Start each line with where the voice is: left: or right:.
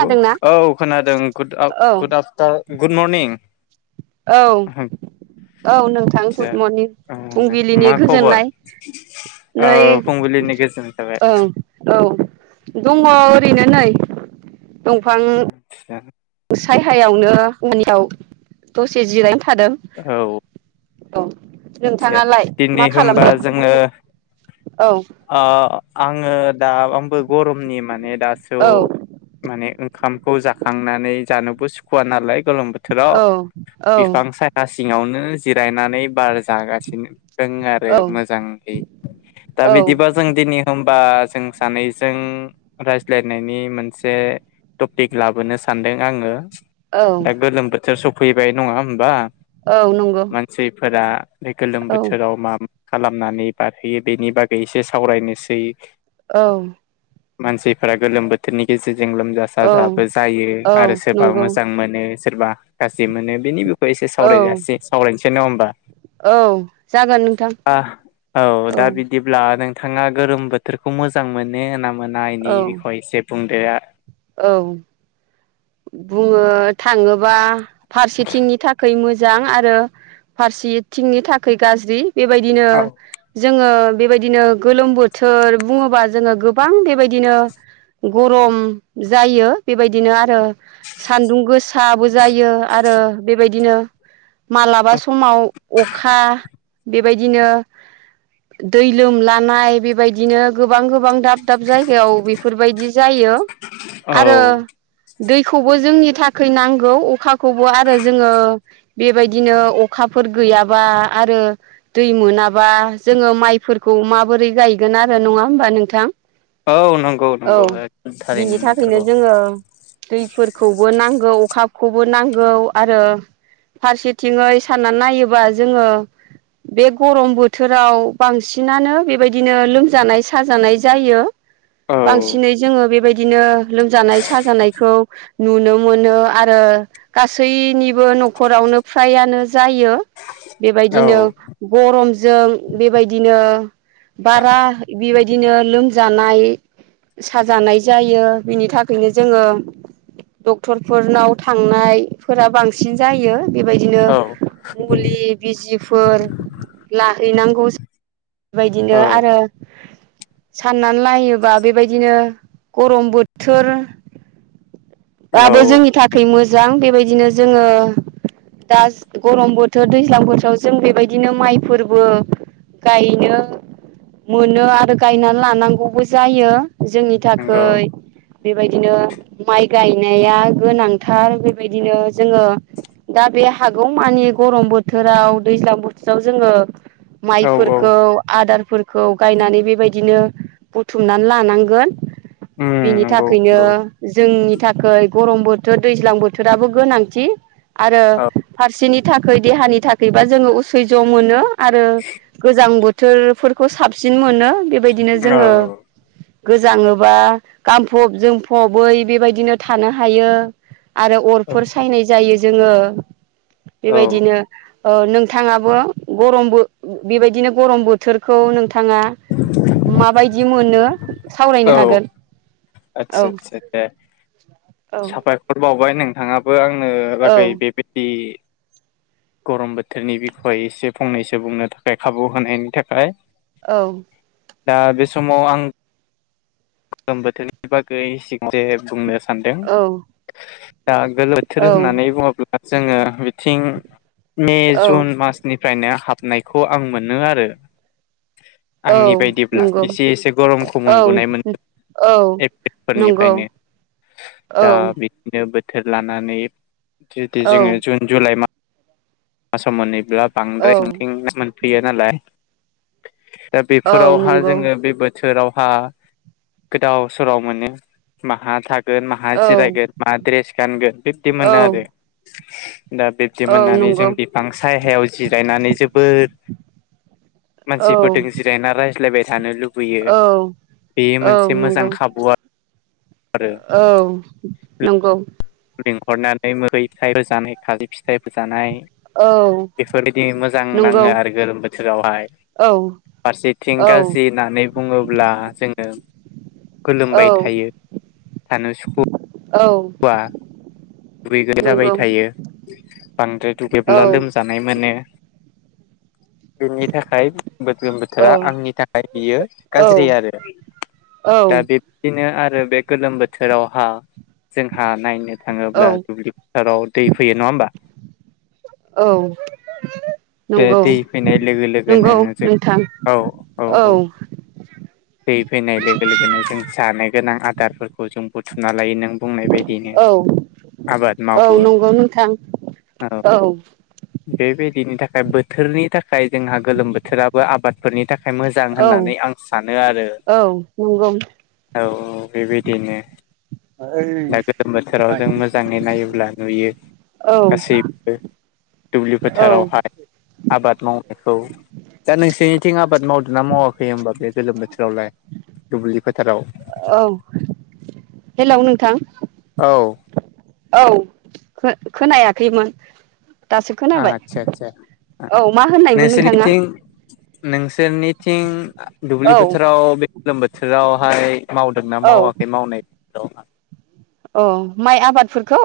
left: औ औ खोनादों गुड आफ
right: औ
left: गुदि आफटार गुड मरनिं।
right: औ। औ नोंथां
left: आदसा
right: गुड मरनिं फुंबिलिनि
left: मा खबर
right: गोजोननाय
left: ओ
right: नै
left: फुंबिलिनि गोजोन थाबाय
right: ओं औ दङ। ओरैनो नै दंफां
left: आदसा
right: सायहायावनो आंनियाव दसे जिरायनो थादों।
left: औ
right: अ।
left: आदसा दिनै होमबा
right: मा
left: जोङो
right: खबर औ
left: अ आङो दा आंबो गरमनि माने दासो
right: औ
left: माने ओंखाम खौ जाखांनानै जानोबो सुखुव नालाय गोलोम बोथोराव
right: औ
left: बिफां सा सिङावनो जिरायनानै बार जागासिनो। रों आरो
right: औ
left: मोजाङै दा
right: औ
left: बिदिबा जों दिनै होमबा जों सानैजों रायज्लायनायनि मोनसे टपिक लाबोनो सानदों आङो
right: औ
left: दा गोलोम बोथोर सफैबाय नङा होमबा।
right: औ नंगौ।
left: फोरा बे गोलोम
right: औ
left: बोथोराव मा खालामनानै बारहोयो बेनि बागै एसे सावरायनोसै।
right: औ।
left: मानसिफोरा गोलोम बोथोरनि गेजेर जों लोमजा
right: औ
left: साजाबो जायो
right: औ
left: आरो सोरबा
right: नंगौ
left: मोजां मोनो सोरबा गाज्रि मोनो बेनि बो एसे
right: औ
left: सावरायजासै सावरायनोसै नङा होनबा?
right: औ जागोन नोंथां
left: आह औ दा बिदिब्ला नों थाङा गोरोम बोथोरखौ मोजां मोनो ना मोना इनि
right: औ
left: बिखय इसे बुंदो आ
right: औ। बुङो थाङोबा फारसेथिंनि थाखै मोजां आरो फारसेथिंनि थाखै गाज्रि। बेबायदिनो जोङो बेबायदिनो गोलोम बोथोर बुङोबा जोङो गोबां बेबायदिनो गरम जायो बेबायदिनो आरो सान्दुं गोसाबो जायो आरो बेबाय दिनो मालाबा समाव अखा बेबायदिनो दै लोमलानाय बेबायदिनो गोबां गोबां दाब दाब जायगायाव बेफोरबायदि जायो।
left: औ
right: आरो दैखौबो जोंनि थाखाय नांगौ अखाखौबो आरो जोङो बेबायदिनो अखा फोर गैयाबा आरो दै मोनाबा जोङो माइफोरखौ माबोरै गायगोन आरो नङा होमबा नोंथां
left: औ नंगौ
right: औ
left: नंगौ थारैनो
right: बिनि थाखायनो
left: नंथारगौ
right: जोङो दैफोरखौबो नांगौ अखाखौबो नांगौ आरो फारसेथिङै साननानै नायोबा जोङो बे गरम बोथोराव बांसिनानो बेबायदिनो लोमजानाय साजानाय जायो।
left: औ
right: बांसिनै जोङो बेबायदिनो लोमजानाय साजानायखौ नुनो मोनो आरो गासैनिबो नखरावनो फ्राया नो जायो
left: औ
right: बेबायदिनो गरमजों बेबायदिनो बारा बेबायदिनो लोमजानाय साजानाय जायो बिनि था खैनो जोङो डक्टरफोरनाव थांनाय फोरा बांसिन जायो। बेबायदिनो
left: औ
right: मुलि बिजिफोर लाहैनांगौ बेबायदिनो
left: औ
right: आरो साननानै लायोबा बेबायदिनो गरम बोथोर आबो
left: औ
right: जोंनि थाखाय मोजां बेबायदिनो जोङो दा जा गरम बोथोर दैज्लां बोथोराव जों बेबायदिनो माइफोरबो गायनो मोनो आरो गायना लानांगौबो जायो। जोंनि
left: नंगौ
right: थाखै बेबायदिनो माइ गायनाया गोनांथार बेबायदिनो जोङो दा बे हागौ मानि गरम बोथोराव दैज्लां बोथोराव जोङो
left: औ औ
right: माइफोरखौ आदार फोरखौ गायनानै बेबायदिनो बुथुमनानै लानांगोन
left: उम
right: बिनि
left: नंगौ
right: थाखैनो
left: नंगौ
right: जोंनि थाखै गरम बोथोर दैज्लां बोथोराबो गोनांथि। आरो
left: औ
right: फारसेनि थाखै देहानि थाखैबा जोङो उसैज मोनो आरो गोजां बोथोरफोरखौ साब सिन मोनो बेबायदिनो
left: औ
right: जोङो गोजाङोबा गानफब जोमफबै बेबायदिनो थानो हायो। आरो अरफोर
left: औ
right: सायनाय जायो जोङो बेबायदिनो ओ नोंथाङाबो गरम बो बेबायदिनो गरम बोथोरखौ नों थाङा माबायदि मोनो सावरायनो
left: औ
right: हागोन। औ
left: आदसा आदसा दे
right: औ
left: साबायखर बावबाय नोंथाङाबो आं बुंंनो लागै
right: औ
left: बेबायदि गरम बोथोरनि बिखय एसे फंनैसो बुंनो थाखाय खाबु होनायनि थाखाय
right: औ
left: दा बे समाव आं गोलोम बोथोरनि बागै [unintelligible] बुंनो सानदों
right: औ
left: दा गोलोमथोर
right: औ
left: होननानै बुङोब्ला जोङो बि थिं मे जुन
right: औ
left: मासनिफ्रायनो हाबनायखौ आं मोनो आरो आंनि
right: औ
left: बायदिब्ला
right: नंगौ
left: एसे एसे गरमखौ
right: औ
left: मोनबोनायमोन।
right: औ
left: एपरिलफोरनिफ्रायनो
right: नंगौ
left: दा
right: औ
left: बिदिनो बो थोर लानानै जुदि जोङो
right: औ
left: जुन जुलाइ मा साव मोनैब्ला
right: औ
left: बांद्राय [unintelligible] मोनफैयो नालाय दा बेफोरावहा
right: नंगौ
left: जोङो बेबो थोरावहा गोदाव सोराव मोनो माहा थागो न माहा
right: औ
left: जिरायगोन मा द्रेस गानगोन बिबदि
right: औ
left: मोनो आरो। दा बिब्दि
right: औ
left: मोननानै जों
right: नंगौ
left: बिफां सायहायाव जिरायनानै जोबोर
right: औ
left: मानसिफोरजों जिरायना रायज्लायबाय थानो लुब लुबयो
right: औ
left: बेयो
right: औ
left: मोनसे
right: नंगौ
left: मोजां खाबु आरो।
right: औ नंगौ।
left: लिंहरनानै मोहै फिथाय होजानाय खाजि फिथाइ जानाय।
right: औ
left: बेफोरबायदि मोजां
right: नंगौ
left: नाङो आरो गोलोम बोथोरावहाय।
right: औ
left: फारसेथिं
right: औ
left: गाज्रि होननानै बुङोब्ला जोङो। गोलोमबाय
right: औ
left: थायो थानो सुखुुवा। दुगैगोन जाबाय
right: नंगौ
left: थायो बांद्राय
right: औ
left: दुगैब्ला लोमजानाय मोनो। बेनि थाखाय गोदलोम बोथोरा आंनि थाखाय बियो गाज्रि आरो। दा बिब्दिनो आरो बे गोलोम बोथोरावहा जोंहा नायनो थाङोब्ला दुब्लि थाराव दै फै नङा होनोमबा?
right: औ
left: बे
right: नंगौ
left: दै फैनाय लोगो लोगोनो
right: नंगौ
left: जों
right: नोंथां
left: औ औ औ। दै फैनाय लोगो लोगोनो जों जानो गोनां आदारफोरखौ जों बुथुमना लायो नों थां बुंनाय बायदिययैनो
right: औ
left: आबाद
right: औ
left: मावो
right: नंगौ नोंथां
left: औ बेबायदिनि था खाय बोथोरनि थाखाय जोंहा गोलोम बोथोराबो आबादफोरनि थाखाय मोजां
right: औ
left: होननानै आं सान
right: औ नंगौ।
left: औ औ बेबायदिनो दा गोलोम बोथोराव जों मोजाङै नायोब्ला नुयो।
right: औ
left: गासैबो दुब्लि
right: औ
left: फोथारावहाय आबाद मावनायखौ। दा नोंसोरनिथिं आबाद मावदोंना मावाखै होमबा बे गोलोम बोथोरावलाय दुब्लि फोथाराव?
right: औ हेल' नोंथां।
left: औ
right: औ खोनायाखैमोन। दासो खोनाबाय
left: आदसा आदसा
right: औ मा होननायमोन नोंथाङा?
left: नोंसोरनिथिं नोंसोरनिथिं दुब्लि
right: औ
left: बोथोराव बे गोलोम बोथोरावहाय मावदोंना मावाखै मावनाय [unintelligible]
right: अ माइ आबादफोरखौ?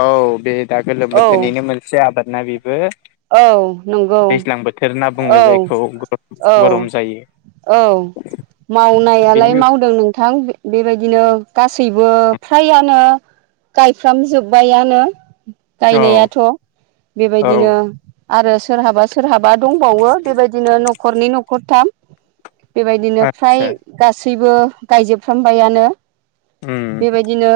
left: औ बे दा गोलोम
right: औ
left: बोथोरनिनो मोनसे आबाद ना बेबो।
right: औ नंगौ
left: दैज्लां बोथोर होनना
right: औ
left: बुङो जायखौ
right: औ
left: गरम जायो।
right: औ
left: बेनि
right: मावनायालाय मावदों नोंथां बे बेबायदि बिदिनो गासैबो फ्रायानो गायफ्रामजोबबायानो।
left: औ
right: गायनायाथ बेबायदिनो आरो सोरहाबा सोरहाबा दंबावो बेबायदिनो नखरनै-नखरथाम। बेबायदिनो फ्राय
left: आदसा
right: गासैबो गायजोबफ्रामबायानो।
left: उम
right: बेबायदिनो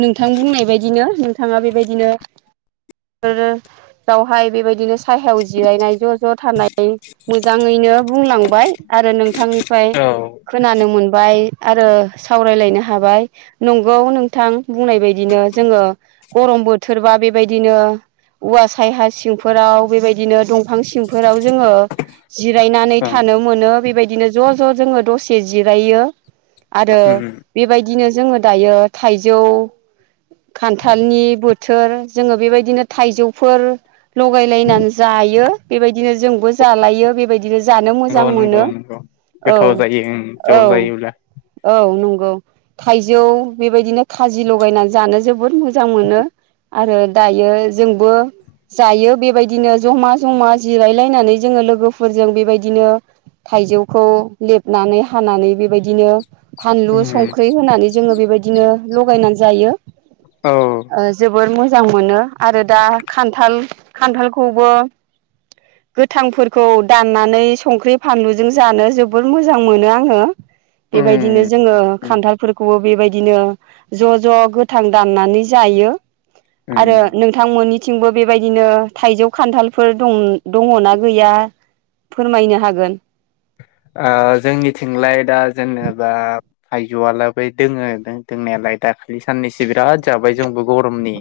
right: नोंथां बुंनाय बायदिनो नोंथाङा बेबायदिनो [unintelligible] बावहाय बेबायदिनो साहायाव जिरायनाय ज ज थानाय मोजाङैनो बुंलांबाय आरो नोंथांनिफ्राय
left: औ ओं
right: खोनानो मोनबाय आरो सावरायलायनो हाबाय नंगौ नोंथां बुंनाय बायदिनो जोङो गरम बोथोरबा बेबायदिनो औवा सायहा सिं फोराव बेबायदिनो दंफां सिमफोराव जोङो जिरायनानै
left: उम
right: थानो मोनो। बेबायदि बिदिनो ज ज जोङो दसे जिरायो आरो
left: नंगौ
right: बेबायदिनो जोङो दायो थाइजौ खान्थालनि बोथ थोर जोङो बेबायदिनो थाइजौफोर लगायलायनानै जायो। बेबायदिनो जोंबो जालायो बेबायदि बिदिनो जानो मोजां
left: नंगौ
right: मोनो
left: नंगौ
right: औ
left: गोथाव जायो ओं ज'
right: औ
left: जायोब्ला
right: औ नंगौ। गौ थाइजौ बेबायदिनो खाजि लगायनानै जानो जोबोद मोजां मोनो। आरो दायो जोंबो जायो बेबायदिनो जमा जमा जिरायलायनानै जोङो लोगोफोरजों बेबायदिनो थाइजौखौ लेबनानै हानानै बेबायदिनो
left: उम
right: फानलु संख्रि होनानै जोङो बेबायदिनो लगायनानै जायो।
left: औ
right: ओ जोबोर मोजां मोनो आरो दा खान्थ न्थाल खान्थालखौबो गोथांफोरखौ दाननानै संख्रि फानलुजों जानो जोबोर मोजां मोनो आङो। बेबायदिनो
left: उम
right: जोङो
left: उम
right: खान्थालफोरखौबो बेबायदि दिनो ज' ज' गोथां दाननानै जायो आरो
left: उम
right: नोंथांमोननि बेबायदिनो थाइजौ खान्थालफोर दं दङना गैया? फोरमायनो हागोन।
left: ओ जोंनिथिंलाय दा जेनेबा थायजौआलाय बै दोङो दोंनायालाय। ओमफ्राय दाखालि साननैसो बिराद जाबाय जोंबो गरमनि।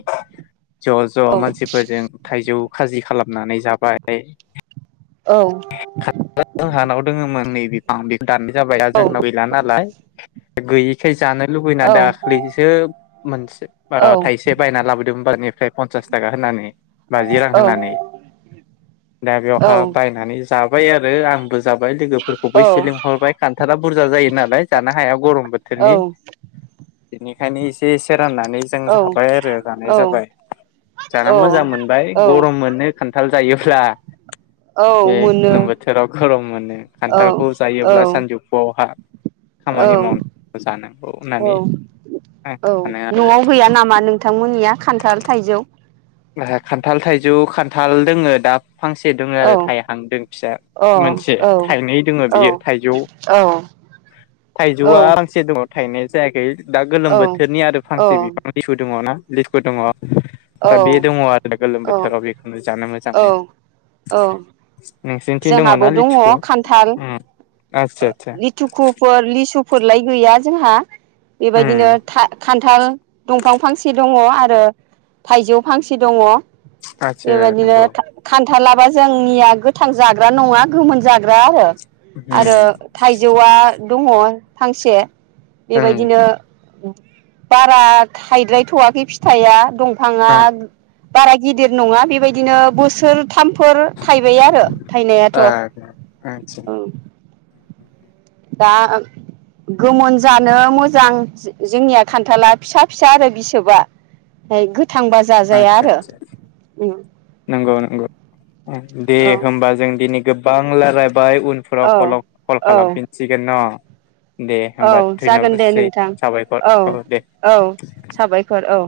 left: ज' ज'
right: औ
left: मानसिफोरजों थाइजौ खाजि खालामनानै जाबाय।
right: औ।
left: जोंहानाव दङमोन नै बिफां बि दाननाय जाबाय दा
right: औ
left: जोंनाव गैला नालाय गैयिखाय जानो लुबैना
right: औ
left: दाख्लैसो मोनसे
right: औ
left: ओ थाइसे बायना लाबोदों। बाजारनिफ्राय पनसास थाखा होनानै। बाजि रां होनानै
right: औ
left: दा
right: औ
left: बेवहााय बायनानै जाबाय आरो आं बो जाबाय लोगोफोरखौबो एसे लिंहरबाय खान्थाला बुरजा जायो नालाय जानो हाया गरम बोथोरनि बेनिखायनो एसे एसे राननानै जों जाबाय आरो जानाय
right: औ
left: जाबाय। जाना मोजां मोनबाय
right: औ
left: गरम मोनो खान्थाल जायोब्ला।
right: औ
left: बे
right: मोनो।
left: गोलोम बोथोराव गरम मोनो
right: औ
left: खान्थालखौ
right: औ
left: जायोब्ला सानजौफुआवहा
right: औ
left: खामानि मावनांगौ जानांगौ
right: औ
left: होननानै आं
right: औ
left: सानो आरो
right: न'आव गैया नामा नोंथांमोननिया खान्थाल थाइजौ?
left: ओहो खान्थाल थाइजौ खान्थाल दोङो दा। फांसे दोङो आरो
right: औ
left: थाइहां दों फिसा
right: अ
left: मोनसे
right: औ
left: थाइनै दोङो
right: औ
left: बियो थाइजौ
right: औ। औ
left: थाइजौआ फांसे दङ। थायनाय जायाखै दा गोलोम बोथोरनि आरो फांसे
right: औ
left: बिफां लिसु दङ ना लिसु दङ।
right: औ
left: दा
right: औ
left: बे दङ आरो गोलोम बोथोराव बेखौनो जानो मोनो। मोजां
right: औ औ
left: नोंसोरनिथिं दङना
right: जोंहाबो दङ
left: लिथिखु
right: खान्थाल।
left: उम आतसा आतसा
right: लिथुखुफोर लिसुफोरलाय गैया जोंहा।
left: उम
right: बेबायदिनो था खान्थाल दंफां फांसे दङ आरो थाइजौ फांसे दङ
left: आतसा
right: बेबायदिनो
left: नंगौ
right: खान थालाबा जोंनिया गोथां जाग्रा नङा गोमोन जाग्रा आरो।
left: उम
right: आरो थाइजौआ दङ फांसे
left: उम
right: बेबायदिनो बारा थाइद्रायथ'वाखै फिथाइया दंफाङा
left: ओ
right: बारा गिदिर नङा बेबायदिनो बोसोर थामफोर थाइबाय आरो थायनायाथ'
left: आतसा [unintelligible]
right: दा गोमोन जानो मोजां जोंनिया खान्थाला फिसा फिसा आरो बिसोबा। गोथांबा जाजाया
left: आतसा
right: आरो
left: आतसा
right: उम।
left: नंगौ नंगौ दे होमबा जों दिनै गोबां लाराय बाय उनफोराव
right: औ
left: कल
right: औ
left: खालामफिनसिगोन न' दे
right: औ
left: होमबा
right: जागोन दे
left: धयन'बादसै
right: नोंथां
left: साबायखर
right: औ
left: दे
right: औ साबायखर औ।